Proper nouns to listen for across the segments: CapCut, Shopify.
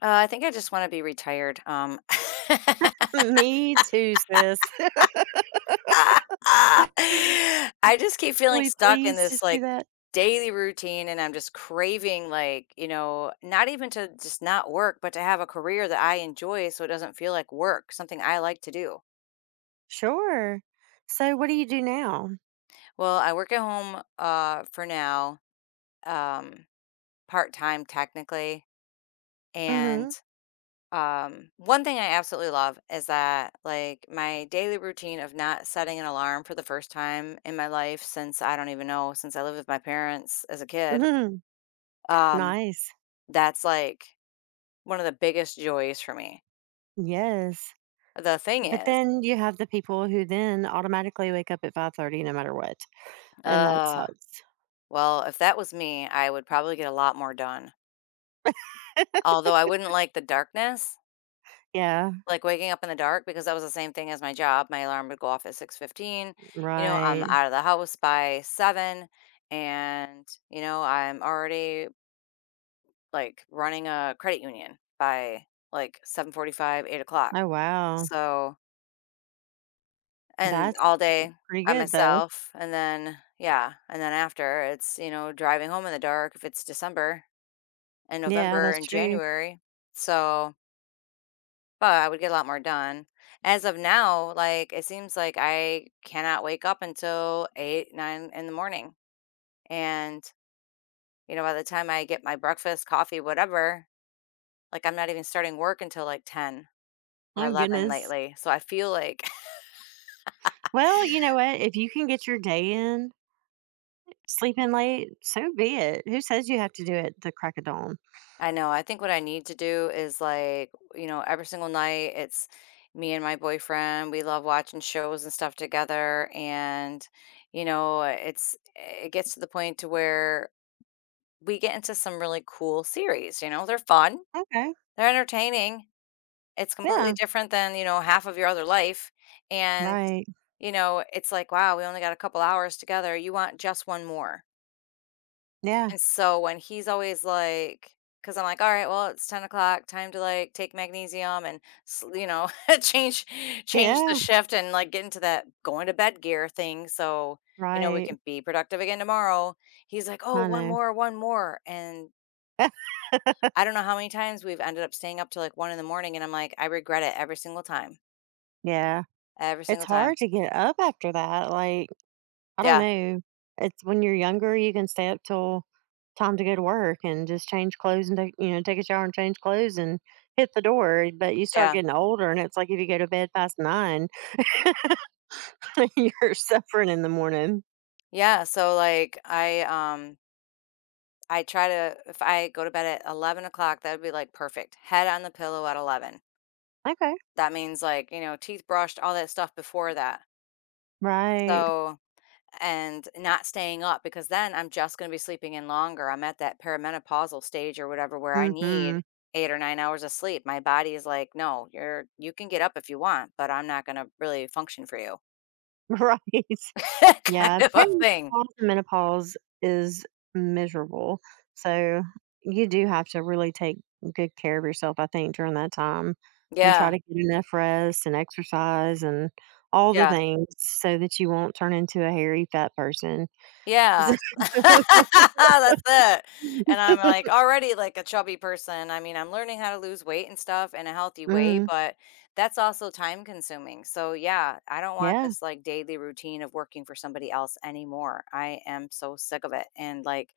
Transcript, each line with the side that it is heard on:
left: I think I just want to be retired.
right: Me too, sis. Can
left: I just keep feeling
right: we
left: stuck in
right: please
left: this,
right: just do
left: like,
right: that?
left: daily routine, and I'm just craving, like, you know, not even to just not work, but to have a career that I enjoy so it doesn't feel like work, something I like to do.
right: Sure. So, what do you do now?
left: Well, I work at home, for now, um, part time technically. And
right: Hmm.
left: One thing I absolutely love is that, like, my daily routine of not setting an alarm for the first time in my life since I don't even know, since I lived with my parents as a kid,
right: Hmm.
left: um,
right: Nice.
left: that's like one of the biggest joys for me.
right: Yes.
left: The thing
right: But
left: is,
right: then you have the people who then automatically wake up at 5:30, no matter what, and that
left: uh,
right: sucks.
left: well, if that was me, I would probably get a lot more done. Although I wouldn't like the darkness,
right: Yeah.
left: like, waking up in the dark because that was the same thing as my job, my alarm would go off at 6:15, you know, I'm
right: Right.
left: out of the house by 7, and, you know, I'm already, like, running a credit union by, like, 7:45, five, 8 o'clock.
right: Oh, wow.
left: So and
right: That's
left: all day
right: pretty
left: by
right: good though.
left: myself, and then yeah, and then after, it's, you know, driving home in the dark if it's December and
right: Yeah,
left: November
right: that's
left: and
right: true.
left: January. So but I would get a lot more done. As of now, like it seems like I cannot wake up until 8, 9 in the morning. And, you know, by the time I get my breakfast, coffee, whatever, like I'm not even starting work until like 10 or
right: Oh,
left: 11
right: goodness.
left: lately. So I feel like.
right: Well, you know what? If you can get your day in, sleep in late, so be it. Who says you have to do it the crack of dawn?
left: I know, I think what I need to do is like, you know, every single night it's me and my boyfriend. We love watching shows and stuff together. And, you know, it gets to the point to where we get into some really cool series, you know? They're fun,
right: Okay.
left: they're entertaining. It's completely
right: Yeah,
left: different than, you know, half of your other life, and,
right: right.
left: you know, it's like, "Wow, we only got a couple hours together, you want just 1 more."
right: Yeah.
left: And so when he's always like, because 'cause I'm like, "Alright, well, it's 10 o'clock, time to, like, take magnesium and s you know, change change the
right: Yeah,
left: shift and, like, get into that going to bed gear thing so, you know, we
right: right.
left: can be productive again tomorrow." He's like, "Oh,
right: I
left: one
right: know.
left: more, 1 more," and I don't know how many times we've ended up staying up till, like, 1 in the morning, and I'm like, "I regret it every single time,
right: Yeah.
left: every
right: It's
left: single time."
right: hard to get up after that, like, I don't
left: Yeah,
right: know. It's when you're younger, you can stay up till time to go to work and just change clothes and take a shower and change clothes and hit the door, but you start
left: yeah,
right: getting older, and it's like if you go to bed past 9, you're suffering in the morning.
left: yeah, so, like, I try to. If I go to bed at 11 o'clock, that would be, like, perfect. Head on the pillow at 11.
right: Okay.
left: That means, like, you know, teeth brushed, all that stuff before that.
right: Right.
left: So and not staying up because then I'm just going to be sleeping in longer. I'm at that perimenopausal stage or whatever where I need
right: Mhm.
left: 8 or 9 hours of sleep. My body is like, no, you can get up if you want, but I'm not going to really function for you,
right: Right.
left: kind
right: Yeah,
left: of a
right: perimenopause
left: thing.
right: and menopause is miserable. So you do have to really take good care of yourself, I think, during that time and try
left: Yeah,
right: to get enough rest and exercise and all the
left: yeah.
right: things so that you won't turn into a hairy fat person. So,
left: Yeah. That's it. And I'm, like, already, like, a chubby person. I mean, I'm learning how to lose weight and stuff in a healthy way,
right: mm,
left: but that's also time consuming. So, yeah, I don't want
right: yeah.
left: this, like, daily routine of working for somebody else anymore. I am so sick of it. And, like,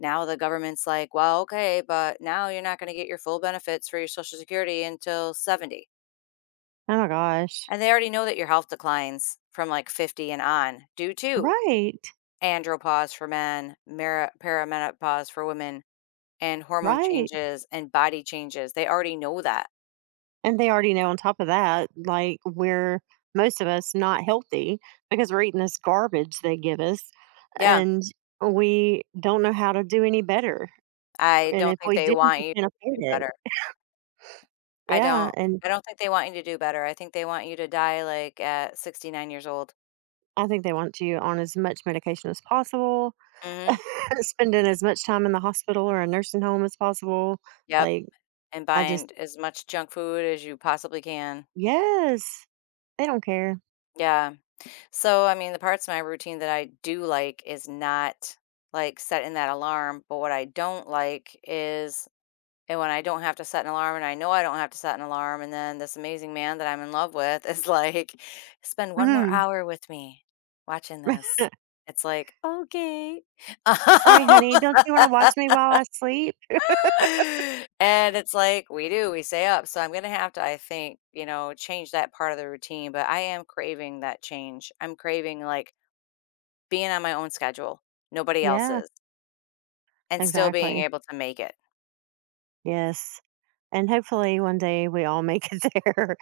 left: now the government's like, "Well, okay, but now you're not gonna get your full benefits for your Social Security until 70."
right: Oh, my gosh.
left: And they already know that your health declines from, like, 50 and on due to
right: Right.
left: andropause for men, mera perimenopause for women, and hormone
right: Right.
left: changes and body changes. They already know that.
right: And they already know on top of that, like, we're most of us not healthy because we're eating this garbage they give us
left: Yeah,
right: and we don't know how to do any better.
left: I
right: And
left: don't
right: if
left: think
right: we
left: they
right: do,
left: want
right: we
left: you
right: can't
left: to
right: afford
left: do
right: it.
left: better. I
right: Yeah.
left: don't
right: And
left: I don't think they want you to do better. I think they want you to die, like, at 69 years old.
right: I think they want you on as much medication as possible,
left: Mhm.
right: spending as much time in the hospital or a nursing home as possible.
left: Yep,
right: Like,
left: and
right: I just,
left: buying as much junk food as you possibly can.
right: yes, they don't care.
left: Yeah. So, I mean, the parts of my routine that I do like is not, like, setting that alarm, but what I don't like is. And when I don't have to set an alarm, and I know I don't have to set an alarm, and then this amazing man that I'm in love with is like, "Spend 1 more
right: Mhm.
left: hour with me watching this." It's like, "Okay."
right: Sorry, honey. Don't you want to watch me while I sleep?
left: And it's like, we do, we stay up, so I'm gonna have to, I think, you know, change that part of the routine, but I am craving that change. I'm craving, like, being on my own schedule, nobody
right: Yeah,
left: else's, and still being
right: exactly.
left: able to make it.
right: Yes. And hopefully one day we all make it there.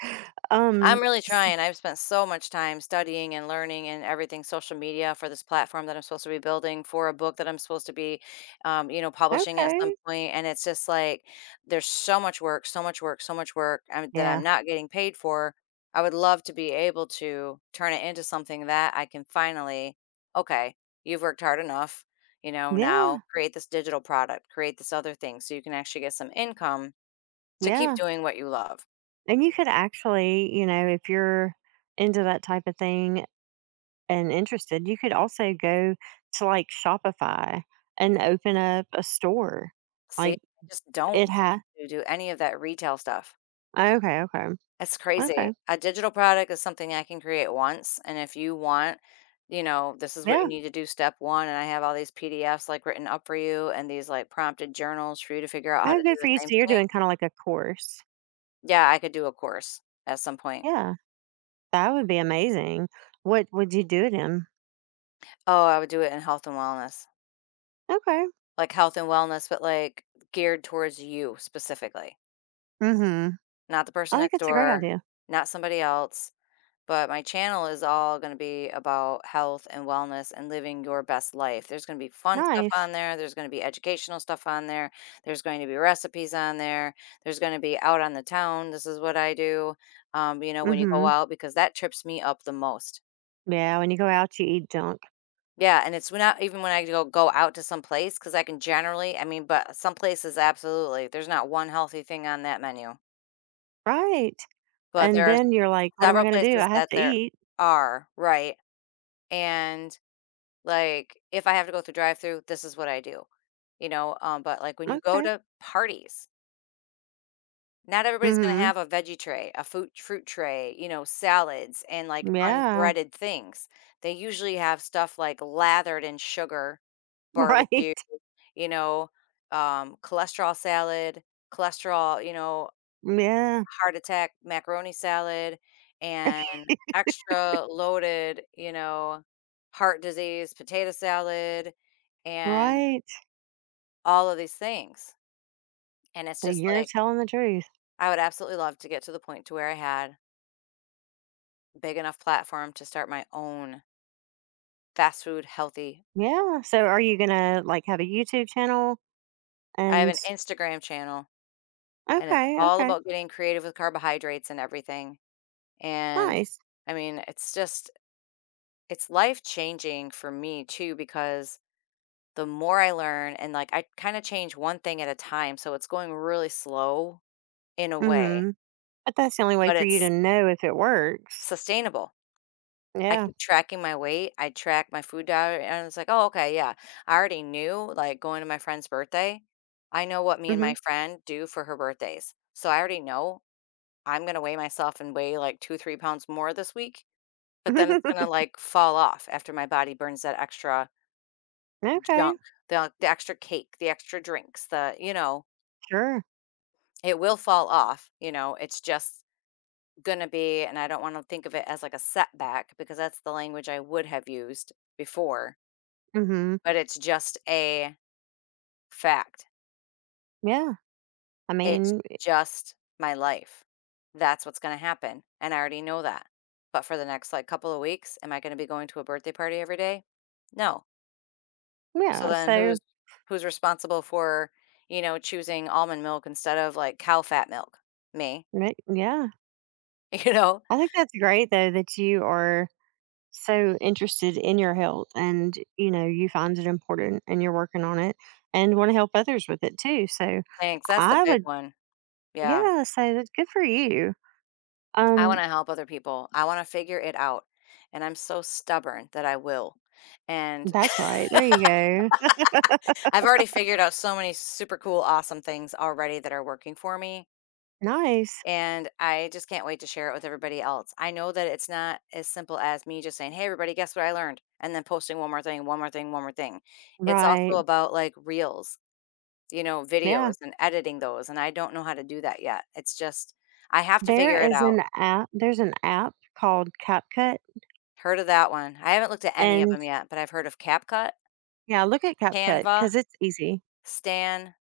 left: I'm
right: Um,
left: really trying. I've spent so much time studying and learning and everything social media for this platform that I'm supposed to be building for a book that I'm supposed to be, you know, publishing at some
right: okay.
left: point. And it's just like there's so much work, so much work, so much work, that I'm
right: Yeah.
left: not getting paid for. I would love to be able to turn it into something that I can finally, okay, you've worked hard enough, you know, now
right: Yeah.
left: create this digital product, create this other thing so you can actually get some income to keep
right: Yeah.
left: doing what you love.
right: And you could actually, you know, if you're into that type of thing and interested, you could also go to like Shopify and open up a store.
left: See,
right: Like
left: I just don't
right: it
left: want
right: has.
left: to do any of that retail stuff.
right: Okay, okay.
left: It's crazy.
right: Okay.
left: A digital product is something I can create once, and if you want, you know, this is what you
right: Yeah.
left: need to do step 1, and I have all these PDFs, like, written up for you and these, like, prompted journals for you to figure out how
right: Oh,
left: to do
right: good for
left: the
right: you. So
left: same
right: you're
left: thing.
right: doing kind of like a course.
left: Yeah, I could do a course at some point.
right: Yeah. That would be amazing. What would you do it in?
left: Oh, I would do it in health and wellness.
right: Okay.
left: Like, health and wellness, but, like, geared towards you specifically,
right: Mm-hmm.
left: not the
right: I
left: person
right: think
left: next
right: it's a great
left: door,
right: idea.
left: not somebody else. But my channel is all gonna be about health and wellness and living your best life. There's gonna be fun stuff
right: Nice.
left: on there, there's gonna be educational stuff on there, there's going to be recipes on there, there's gonna be out on the town, this is what I do, you know, when you go
right: Mhm.
left: out because that trips me up the most.
right: Yeah, when you go out, you eat junk.
left: Yeah, and it's when I go out to some place, because I can generally, I mean, but some places absolutely, there's not one healthy thing on that menu,
right: Right.
left: but
right: And
left: there are
right: then you're like, "What am I
left: several
right: gonna do? I
left: places
right: have
left: that
right: to
left: there
right: eat."
left: are, right? And like, if I have to go through drive-through, this is what I do, you know, but, like, when you go
right: Okay.
left: to parties, not everybody's gonna
right: Mhm.
left: have a veggie tray, a food fruit tray, you know, salads, and, like,
right: Yeah.
left: unbreaded things. They usually have stuff, like, lathered in sugar,
right: Right.
left: barbecue, you know, cholesterol salad, cholesterol, you know,
right: Yeah.
left: heart attack macaroni salad, and extra loaded, you know, heart disease potato salad, and
right: Right.
left: all of these things. And it's
right: So
left: just
right: you're
left: like,
right: telling the truth.
left: I would absolutely love to get to the point to where I had big enough platform to start my own fast food healthy.
right: Yeah. So are you gonna, like, have a YouTube channel?
left: I have
right: And
left: an Instagram channel and it's
right: okay,
left: all
right: okay.
left: about getting creative with carbohydrates and everything. And
right: Nice.
left: I mean, it's just it's life changing for me too because the more I learn and like I kind of change one thing at a time, so it's going really slow in a way,
right: Mhm. But that's the only way
left: but
right: for you
left: it's
right: to know if it works.
left: sustainable. I
right: Yeah.
left: keep tracking my weight. I track my food diary, and it's like, oh, okay, yeah. I already knew, like, going to my friend's birthday, I know what me and my
right: Mhm.
left: friend do for her birthdays. So I already know I'm going to weigh myself and weigh like 2, 3 pounds more this week. But then it's going to like fall off after my body burns that extra
right: Okay.
left: junk, the extra cake, the extra drinks, the, you know,
right: Sure.
left: it will fall off. You know, it's just going to be, and I don't want to think of it as like a setback because that's the language I would have used before.
right: Mhm.
left: But it's just a fact.
right: Yeah. I
left: It's
right: mean,
left: just my life. That's what's gonna happen, and I already know that. But for the next, like, couple of weeks, am I gonna be going to a birthday party every day? No. So
right: yeah.
left: then
right: So,
left: who's responsible for, you know, choosing almond milk instead of, like, cow fat milk? Me,
right: ma yeah.
left: you know?
right: I think that's great though that you are so interested in your health and you know you find it important and you're working on it and want to help others with it too. So
left: Thanks, that's the
right: I
left: big
right: would,
left: one. Yeah.
right: yeah, say that's good for you.
left: I
right: Um
left: wanna help other people. I wanna figure it out, and I'm so stubborn that I will, and
right: that's right. There you go.
left: I've already figured out so many super cool, awesome things already that are working for me.
right: Nice.
left: And I just can't wait to share it with everybody else. I know that it's not as simple as me just saying, "Hey, everybody, guess what I learned?" And then posting one more thing, one more thing, one more thing. It's also
right: Right.
left: about like reels, you know, videos
right: Yeah.
left: and editing those. And I don't know how to do that yet. It's just, I have to
right: There
left: figure it
right: is
left: out.
right: an app there's an app called CapCut
left: Heard of that one. I haven't looked at any of
right: and,
left: them yet, but I've heard of CapCut,
right: yeah, look at CapCut cuz
left: Canva,
right: it's easy.
left: Stan.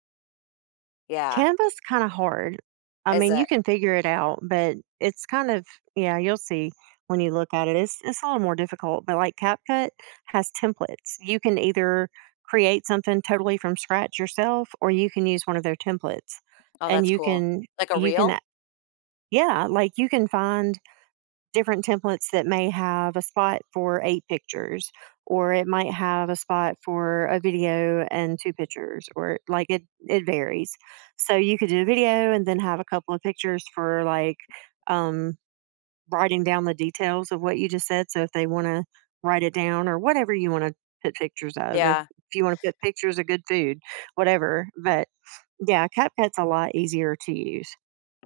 left: Yeah.
right: Canva's kinda hard. I
left: Is
right: mean, you
left: it?
right: can figure it out, but it's kind of, yeah, you'll see when you look at it. It's a little more difficult, but, like, CapCut has templates. You can either create something totally from scratch yourself, or you can use one of their templates,
left: Oh,
right: and
left: that's cool. Like a
right: you can
left: reel?
right: a yeah, like, you can find different templates that may have a spot for 8 pictures or it might have a spot for a video and 2 pictures or like it varies. So you could do a video and then have a couple of pictures for, like, um, writing down the details of what you just said, so if they wanna write it down or whatever you wanna put pictures of, if
left: Yeah.
right: if you wanna put pictures of good food, whatever, but yeah, CapCut's a lot easier to use.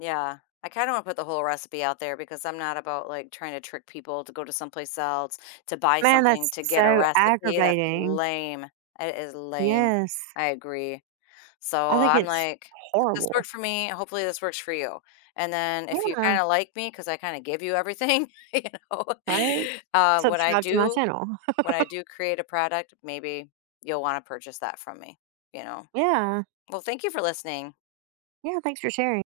left: Yeah. I kind of want to put the whole recipe out there because I'm not about like trying to trick people to go to someplace else to buy
right: Man,
left: something
right: that's
left: to get a
right: so
left: recipe. That's
right: aggravating.
left: lame. It is lame.
right: Yes.
left: I agree. So
right: I think
left: I'm
right: it's
left: like, "This
right: horrible.
left: worked for me. Hopefully, this works for you. And then if you
right: Yeah,
left: kind of like me, because I kind of give you everything, you know,
right: right?
left: uh, when I
right: Subscribe to my
left: do,
right: channel.
left: when I do create a product, maybe you'll want to purchase that from me, you know."
right: Yeah.
left: Well, thank you for listening.
right: Yeah, thanks for sharing.